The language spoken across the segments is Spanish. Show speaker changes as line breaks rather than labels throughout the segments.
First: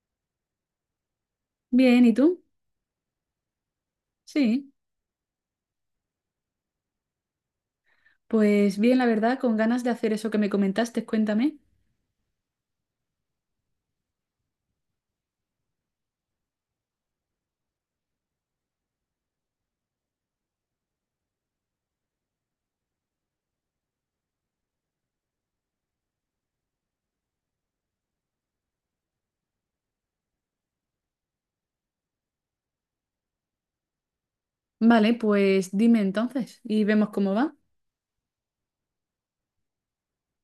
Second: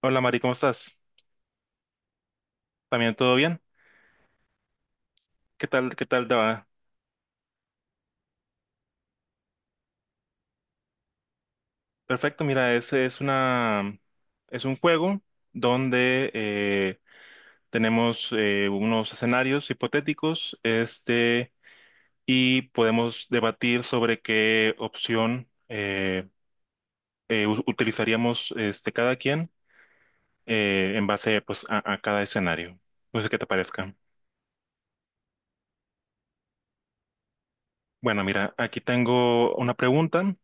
Hola Mari, ¿cómo estás?
Bien, ¿y tú?
¿También todo bien?
Sí,
Qué tal te va?
pues bien, la verdad, con ganas de hacer eso que me comentaste, cuéntame.
Perfecto, mira, ese es una es un juego donde tenemos unos escenarios hipotéticos, este, y podemos debatir sobre qué opción utilizaríamos este, cada quien en base pues, a cada escenario. No sé qué te parezca.
Vale, pues dime entonces y vemos cómo va.
Bueno, mira, aquí tengo una pregunta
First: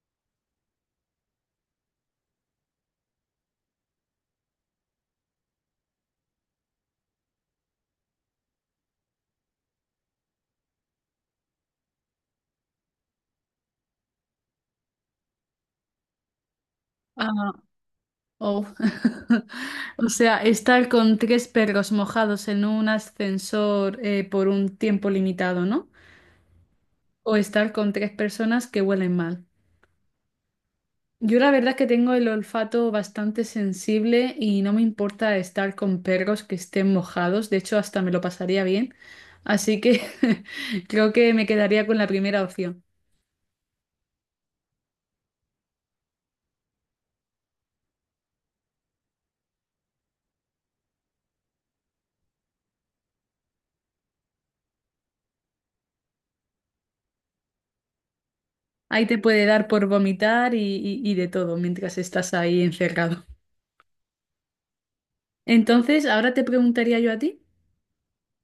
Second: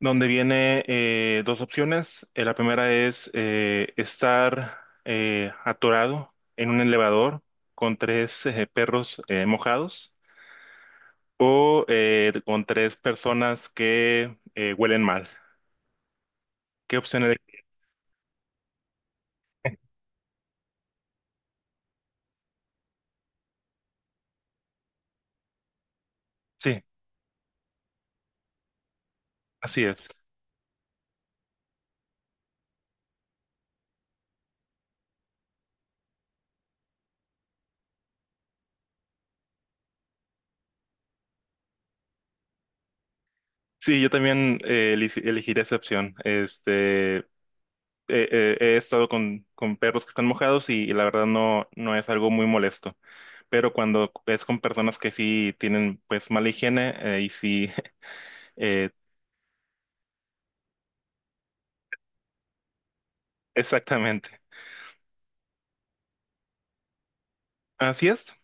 donde viene dos opciones. La primera es estar atorado en un elevador con tres perros mojados o con tres personas que huelen mal. ¿Qué opción eleg-
Ah, oh. O sea, estar con tres perros mojados en un ascensor por un tiempo limitado, ¿no?
Sí,
O estar con tres personas que huelen mal.
así es.
Yo la verdad es que tengo el olfato bastante sensible y no me importa estar con perros que estén mojados, de hecho hasta me lo pasaría bien, así que creo que me quedaría con la primera opción.
Sí, yo también elegiría esa opción. Este, he estado con perros que están mojados y la verdad no, no es algo muy molesto pero cuando es con personas que sí tienen pues mala higiene y sí Eh,
Ahí te puede dar por vomitar y de todo mientras estás ahí encerrado.
exactamente.
Entonces, ahora te preguntaría yo a ti.
Así es.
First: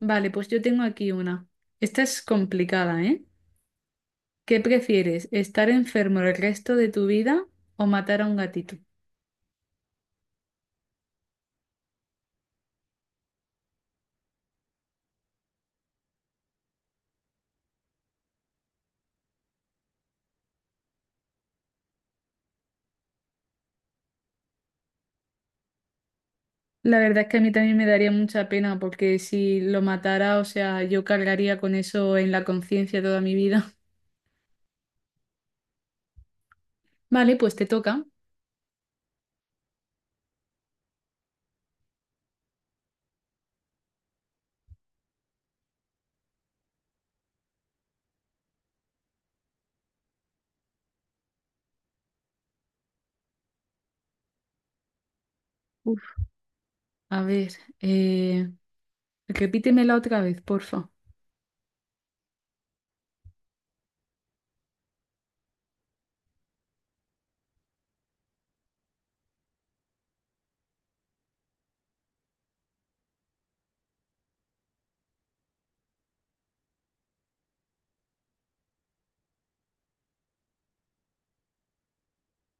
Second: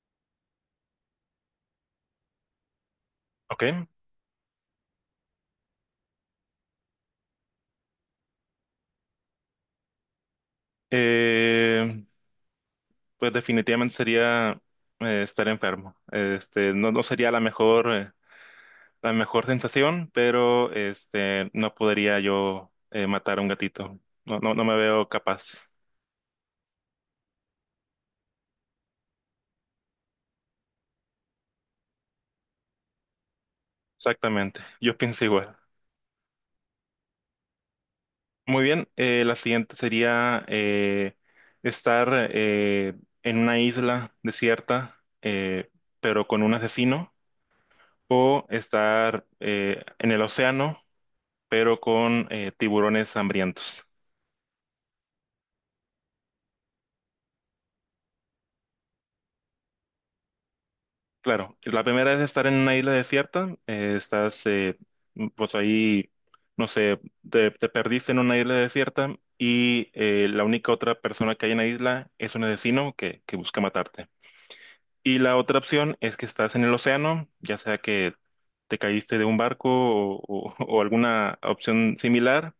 Vale, pues yo tengo aquí una. Esta es complicada, ¿eh?
Ok.
¿Qué prefieres, estar enfermo el resto de tu vida o matar a un gatito?
Eh, pues definitivamente sería estar enfermo. Este, no, no sería la mejor sensación, pero este, no podría yo matar a un gatito. No, no, no me veo capaz.
La verdad es que a mí también me daría mucha pena porque si lo matara, o sea, yo cargaría con eso en la conciencia toda mi vida.
Exactamente. Yo pienso igual.
Vale, pues te toca.
Muy bien. La siguiente sería estar en una isla desierta, pero con un asesino. O estar en el océano, pero con tiburones hambrientos.
Uf, a ver, eh, repítemela otra vez, porfa.
Claro, la primera es estar en una isla desierta, pues ahí, no sé, te perdiste en una isla desierta y la única otra persona que hay en la isla es un asesino que busca matarte. Y la otra opción es que estás en el océano, ya sea que te caíste de un barco o o alguna opción similar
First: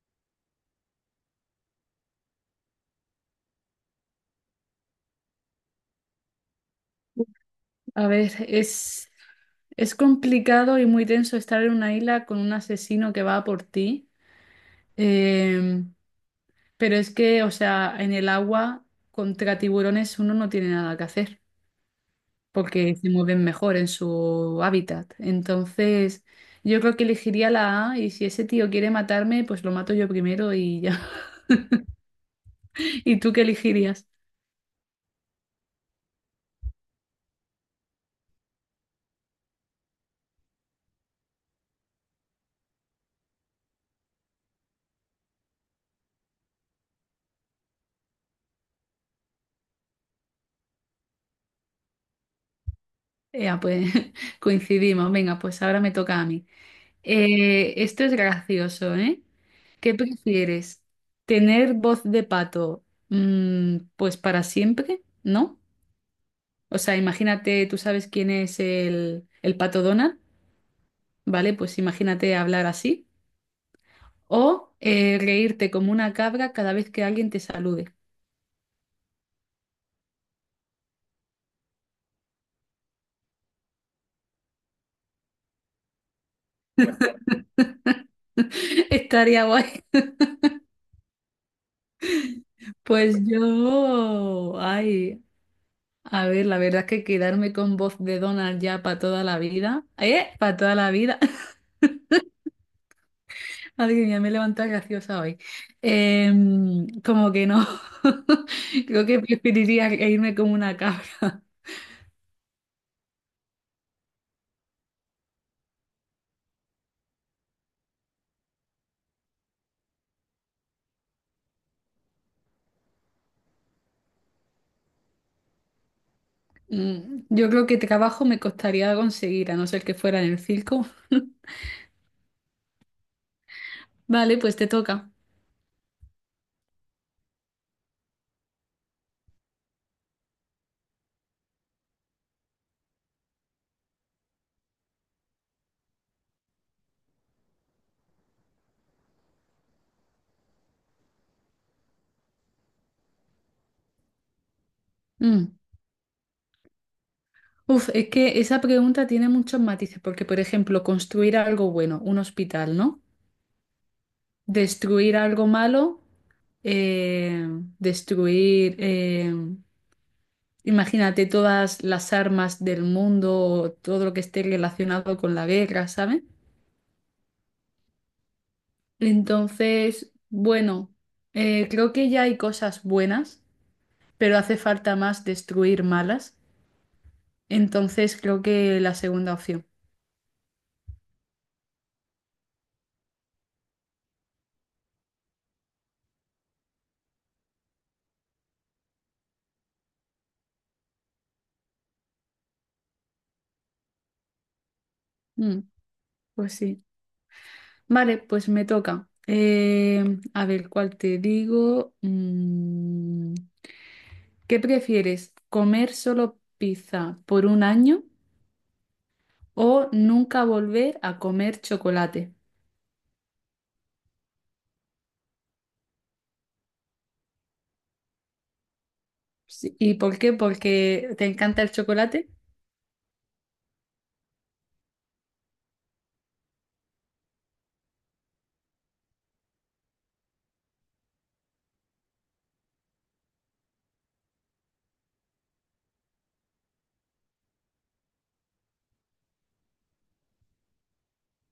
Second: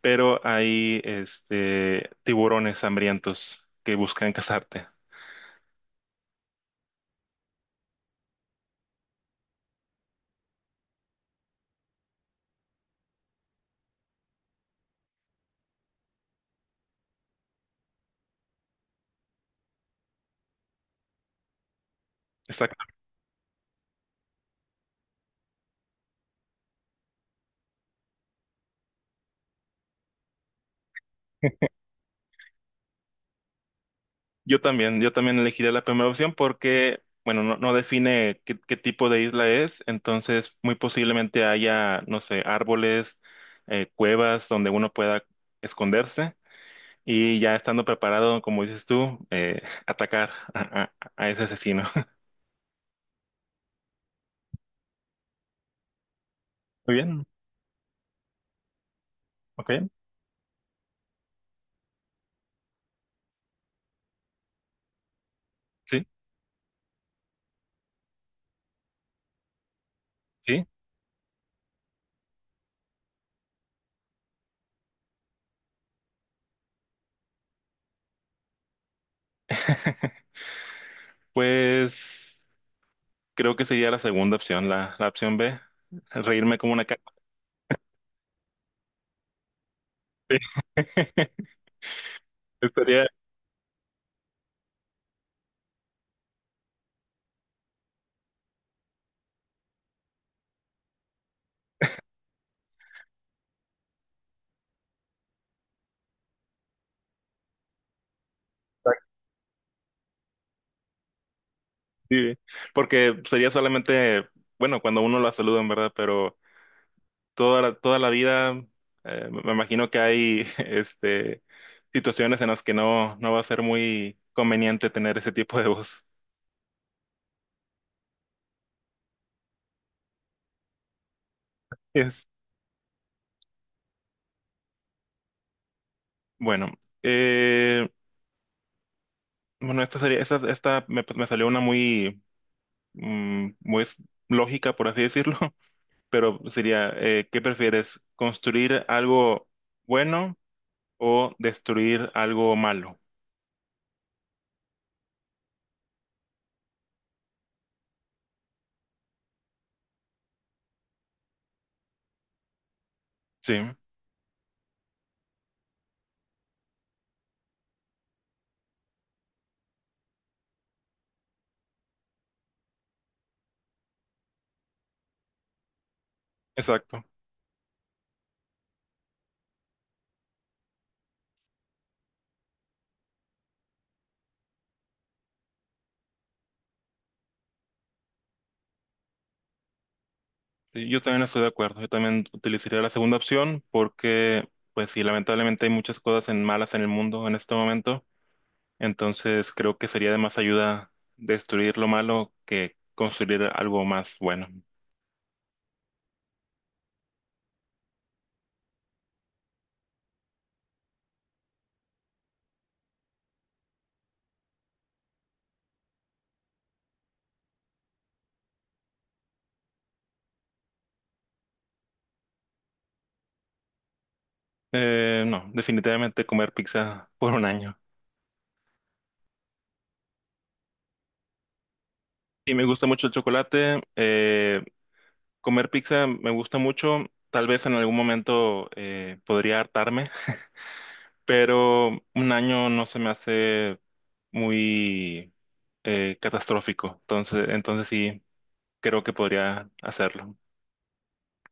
pero hay este, tiburones hambrientos que buscan cazarte.
A ver, es complicado y muy tenso estar en una isla con un asesino que va a por ti, Em, pero es que, o sea, en el agua contra tiburones uno no tiene nada que hacer,
Exacto.
porque se mueven mejor en su hábitat. Entonces, yo creo que elegiría la A y si ese tío quiere matarme, pues lo mato yo primero y ya. ¿Y tú qué elegirías?
Yo también elegiría la primera opción porque, bueno, no, no define qué, qué tipo de isla es, entonces muy posiblemente haya, no sé, árboles, cuevas donde uno pueda esconderse y ya estando preparado, como dices tú, atacar a ese asesino.
Ya, pues coincidimos. Venga, pues ahora me toca a mí.
Muy bien,
Esto es gracioso, ¿eh?
ok,
¿Qué prefieres? ¿Tener voz de pato, pues para siempre? ¿No?
sí,
O sea, imagínate, tú sabes quién es el pato Donald,
sí.
¿vale? Pues imagínate hablar así. O reírte como una cabra cada vez que alguien te salude.
Pues... Creo que sería la segunda opción, la opción B, reírme como una caca.
Estaría guay.
Estaría,
Pues yo, ay, a ver, la verdad es que quedarme con voz de Donald ya para toda la vida, ¿eh? Para toda la vida. Madre mía, me he levantado graciosa hoy. Como que no. Creo que preferiría reírme como una cabra.
sí, porque sería solamente, bueno, cuando uno la saluda, en verdad, pero toda la vida, me imagino que hay, este, situaciones en las que no, no va a ser muy conveniente tener ese tipo de voz.
Yo creo que trabajo me costaría conseguir, a no ser que fuera en el circo.
Es,
Vale, pues te toca.
bueno, eh, bueno, esta me, me salió una muy, mm, muy lógica, por así decirlo. Pero sería, ¿qué prefieres? ¿Construir algo bueno o destruir algo malo?
Mm. Uf, es que esa pregunta tiene muchos matices, porque por ejemplo, construir algo bueno, un hospital, ¿no?
Sí,
Destruir algo malo, eh, destruir, imagínate todas las armas del mundo, o todo lo que esté relacionado con la guerra, ¿sabes?
exacto.
Entonces, bueno, creo que ya hay cosas buenas, pero hace falta más destruir malas. Entonces, creo que la segunda opción.
Sí, yo también estoy de acuerdo. Yo también utilizaría la segunda opción porque, pues sí, lamentablemente hay muchas cosas en malas en el mundo en este momento. Entonces creo que sería de más ayuda destruir lo malo que construir algo más bueno.
Mm, pues sí. Vale, pues me toca. A ver, ¿cuál te digo? ¿Qué prefieres? ¿Comer solo pizza por un año o nunca volver a comer chocolate?
No, definitivamente comer pizza por un año.
Sí, ¿y por qué? Porque te encanta el chocolate.
Y me gusta mucho el chocolate. Comer pizza me gusta mucho. Tal vez en algún momento podría hartarme, pero un año no se me hace muy catastrófico. Entonces, entonces sí, creo que podría hacerlo.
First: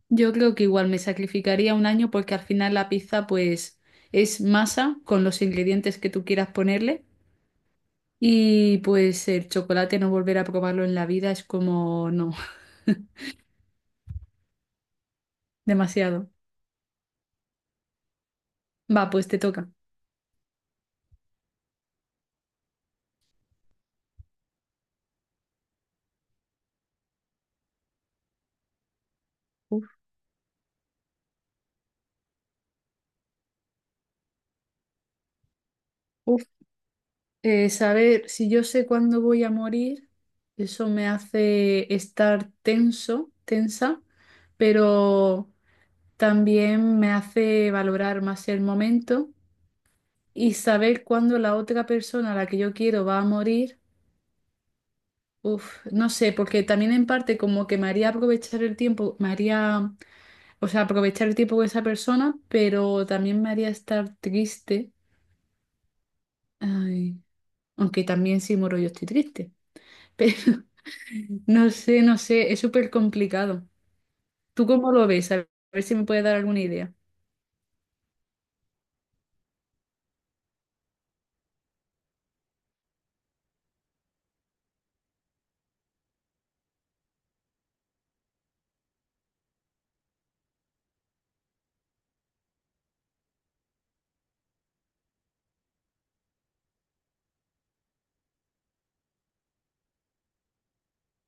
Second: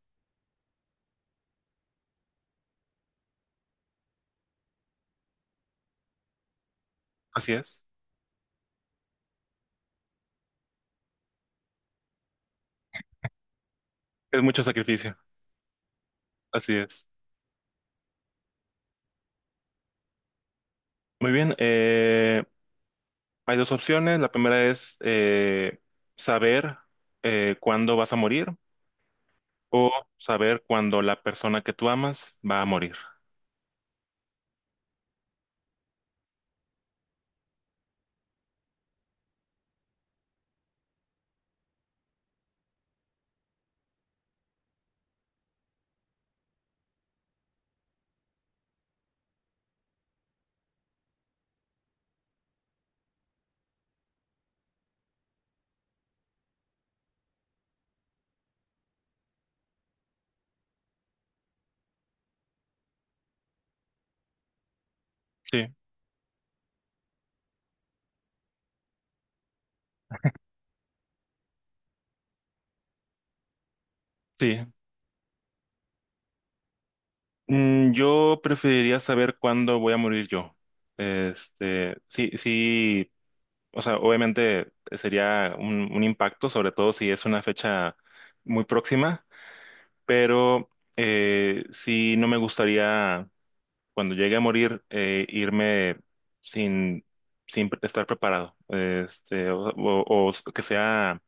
Yo creo que igual me sacrificaría un año porque al final la pizza pues es masa con los ingredientes que tú quieras ponerle
Así es.
y pues el chocolate no volver a probarlo en la vida es como no,
Es mucho sacrificio.
demasiado.
Así es.
Va, pues te toca.
Muy bien. Hay dos opciones. La primera es saber cuándo vas a morir o saber cuándo la persona que tú amas va a morir.
Uf, saber si yo sé cuándo voy a morir, eso me hace estar tenso, tensa, pero también me hace valorar más el momento y saber cuándo la otra persona a la que yo quiero va a morir. Uf, no sé, porque también en parte como que me haría aprovechar el tiempo, me haría, o sea, aprovechar el tiempo con esa persona, pero también me haría estar triste.
Sí,
Ay, aunque también si muero yo estoy triste. Pero no sé, no sé, es súper complicado.
sí.
¿Tú cómo lo ves? A ver si me puedes dar alguna idea.
Mm, yo preferiría saber cuándo voy a morir yo. Este, sí, sí, o sea, obviamente sería un impacto, sobre todo si es una fecha muy próxima, pero sí no me gustaría cuando llegue a morir irme sin, sin estar preparado, este, o o que sea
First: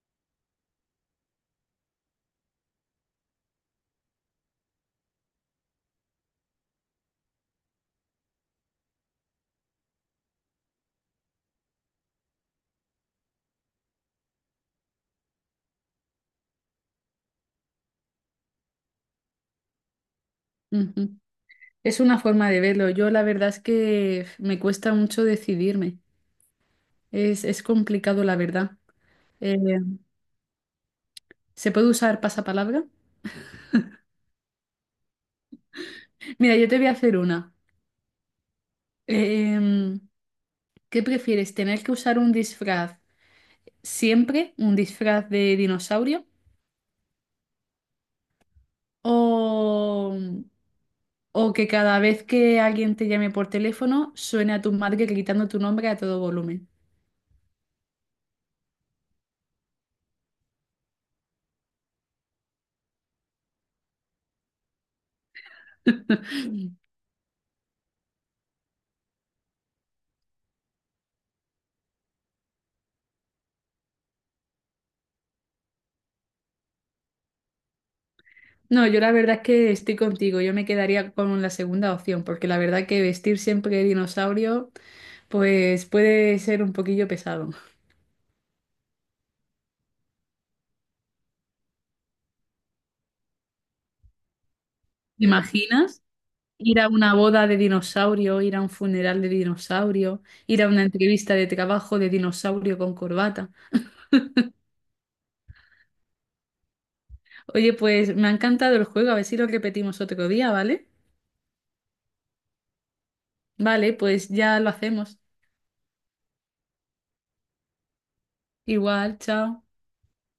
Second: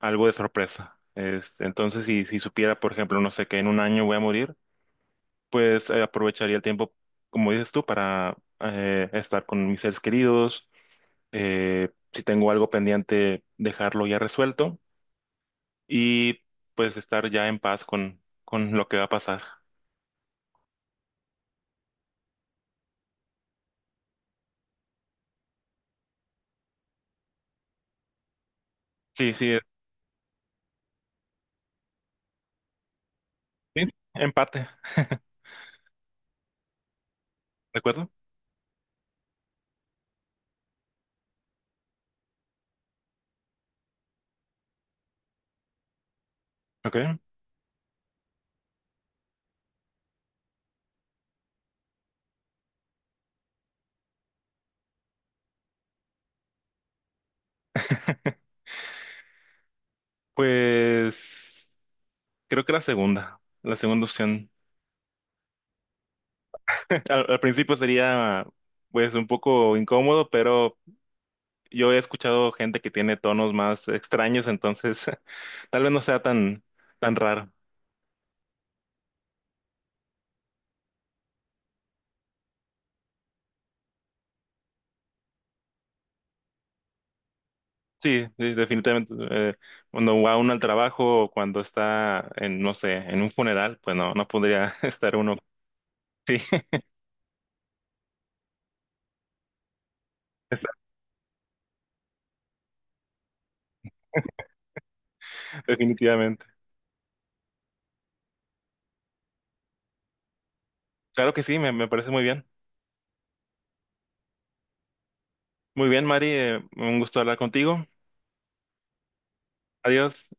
algo de sorpresa. Este, entonces, si supiera, por ejemplo, no sé, que en un año voy a morir pues aprovecharía el tiempo, como dices tú, para estar con mis seres queridos. Si tengo algo pendiente, dejarlo ya resuelto y pues estar ya en paz con lo que va a pasar.
Ujú. Es una forma de verlo. Yo la verdad es que me cuesta mucho decidirme. Es complicado, la verdad.
Sí,
Eh,
sí,
¿Se puede usar pasapalabra?
sí, empate, ¿de
Mira, yo te voy a hacer una.
acuerdo?
Em, ¿Qué prefieres? ¿Tener que usar un disfraz siempre, un disfraz de dinosaurio?
Ok,
O, o que cada vez que alguien te llame por teléfono suene a tu madre gritando tu nombre a todo volumen.
pues creo que la segunda opción. Al principio sería pues un poco incómodo, pero yo he escuchado gente que tiene tonos más extraños, entonces tal vez no sea tan tan raro.
No, yo la verdad es que estoy contigo. Yo me quedaría con la segunda opción, porque la verdad que vestir siempre de dinosaurio, pues puede ser un poquillo pesado.
Sí, sí, definitivamente. Cuando va uno al trabajo o cuando está en, no sé, en un funeral, pues no, no podría estar
¿Te
uno.
imaginas?
Sí,
Ir a una boda de dinosaurio, ir a un funeral de dinosaurio, ir a una entrevista de trabajo de dinosaurio con corbata.
definitivamente.
Oye, pues me ha encantado el juego, a ver si lo repetimos otro día, ¿vale?
Claro que sí, me parece muy bien.
Vale, pues ya lo hacemos.
Muy bien, Mari, un gusto hablar contigo.
Igual, chao.
Adiós.